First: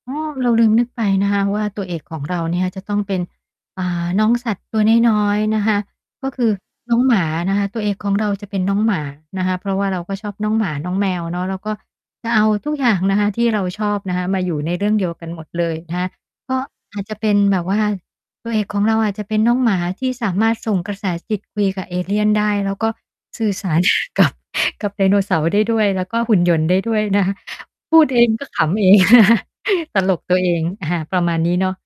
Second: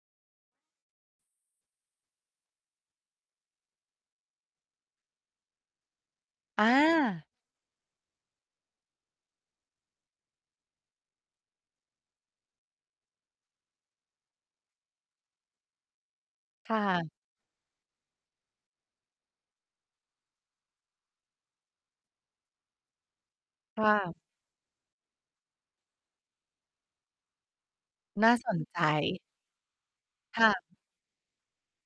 อ้อ เราลืมนึกไปนะคะว่า ตัวเอกของเราเนี่ยจะต้องเป็น อ่า น้องสัตว์ตัวน้อย ๆ นะคะ ก็คือน้องหมอาา นะคะ ตัวเอกของเราจะเป็นน้องหมานะคะ เพราะว่าเราก็ชอบน้องหมา น้องแมวเนาะ แล้วก็จะเอาทุกอย่างนะคะที่เราชอบนะคะ มาอยู่ในเรื่องเดียวกันหมดเลยนะคะ ก็ค่อาจะ จะเป็นแบบว่าตัวเอกของเราอาจจะเป็นน้องหมา ที่สามารถส่งกระแสจิตคุยกับเอเลียนได้ แล้วก็สื่อสาร ค่ะ กับ กับไดโนเสาร์ได้ด้วย แล้วก็หุ่นยนต์ได้ด้วยนะคะ พูดเอนง่าก็สขนใจ ำเอง นะคะ ตลกตัวคเ่อะ ง อา ประมาณนี้เนาะ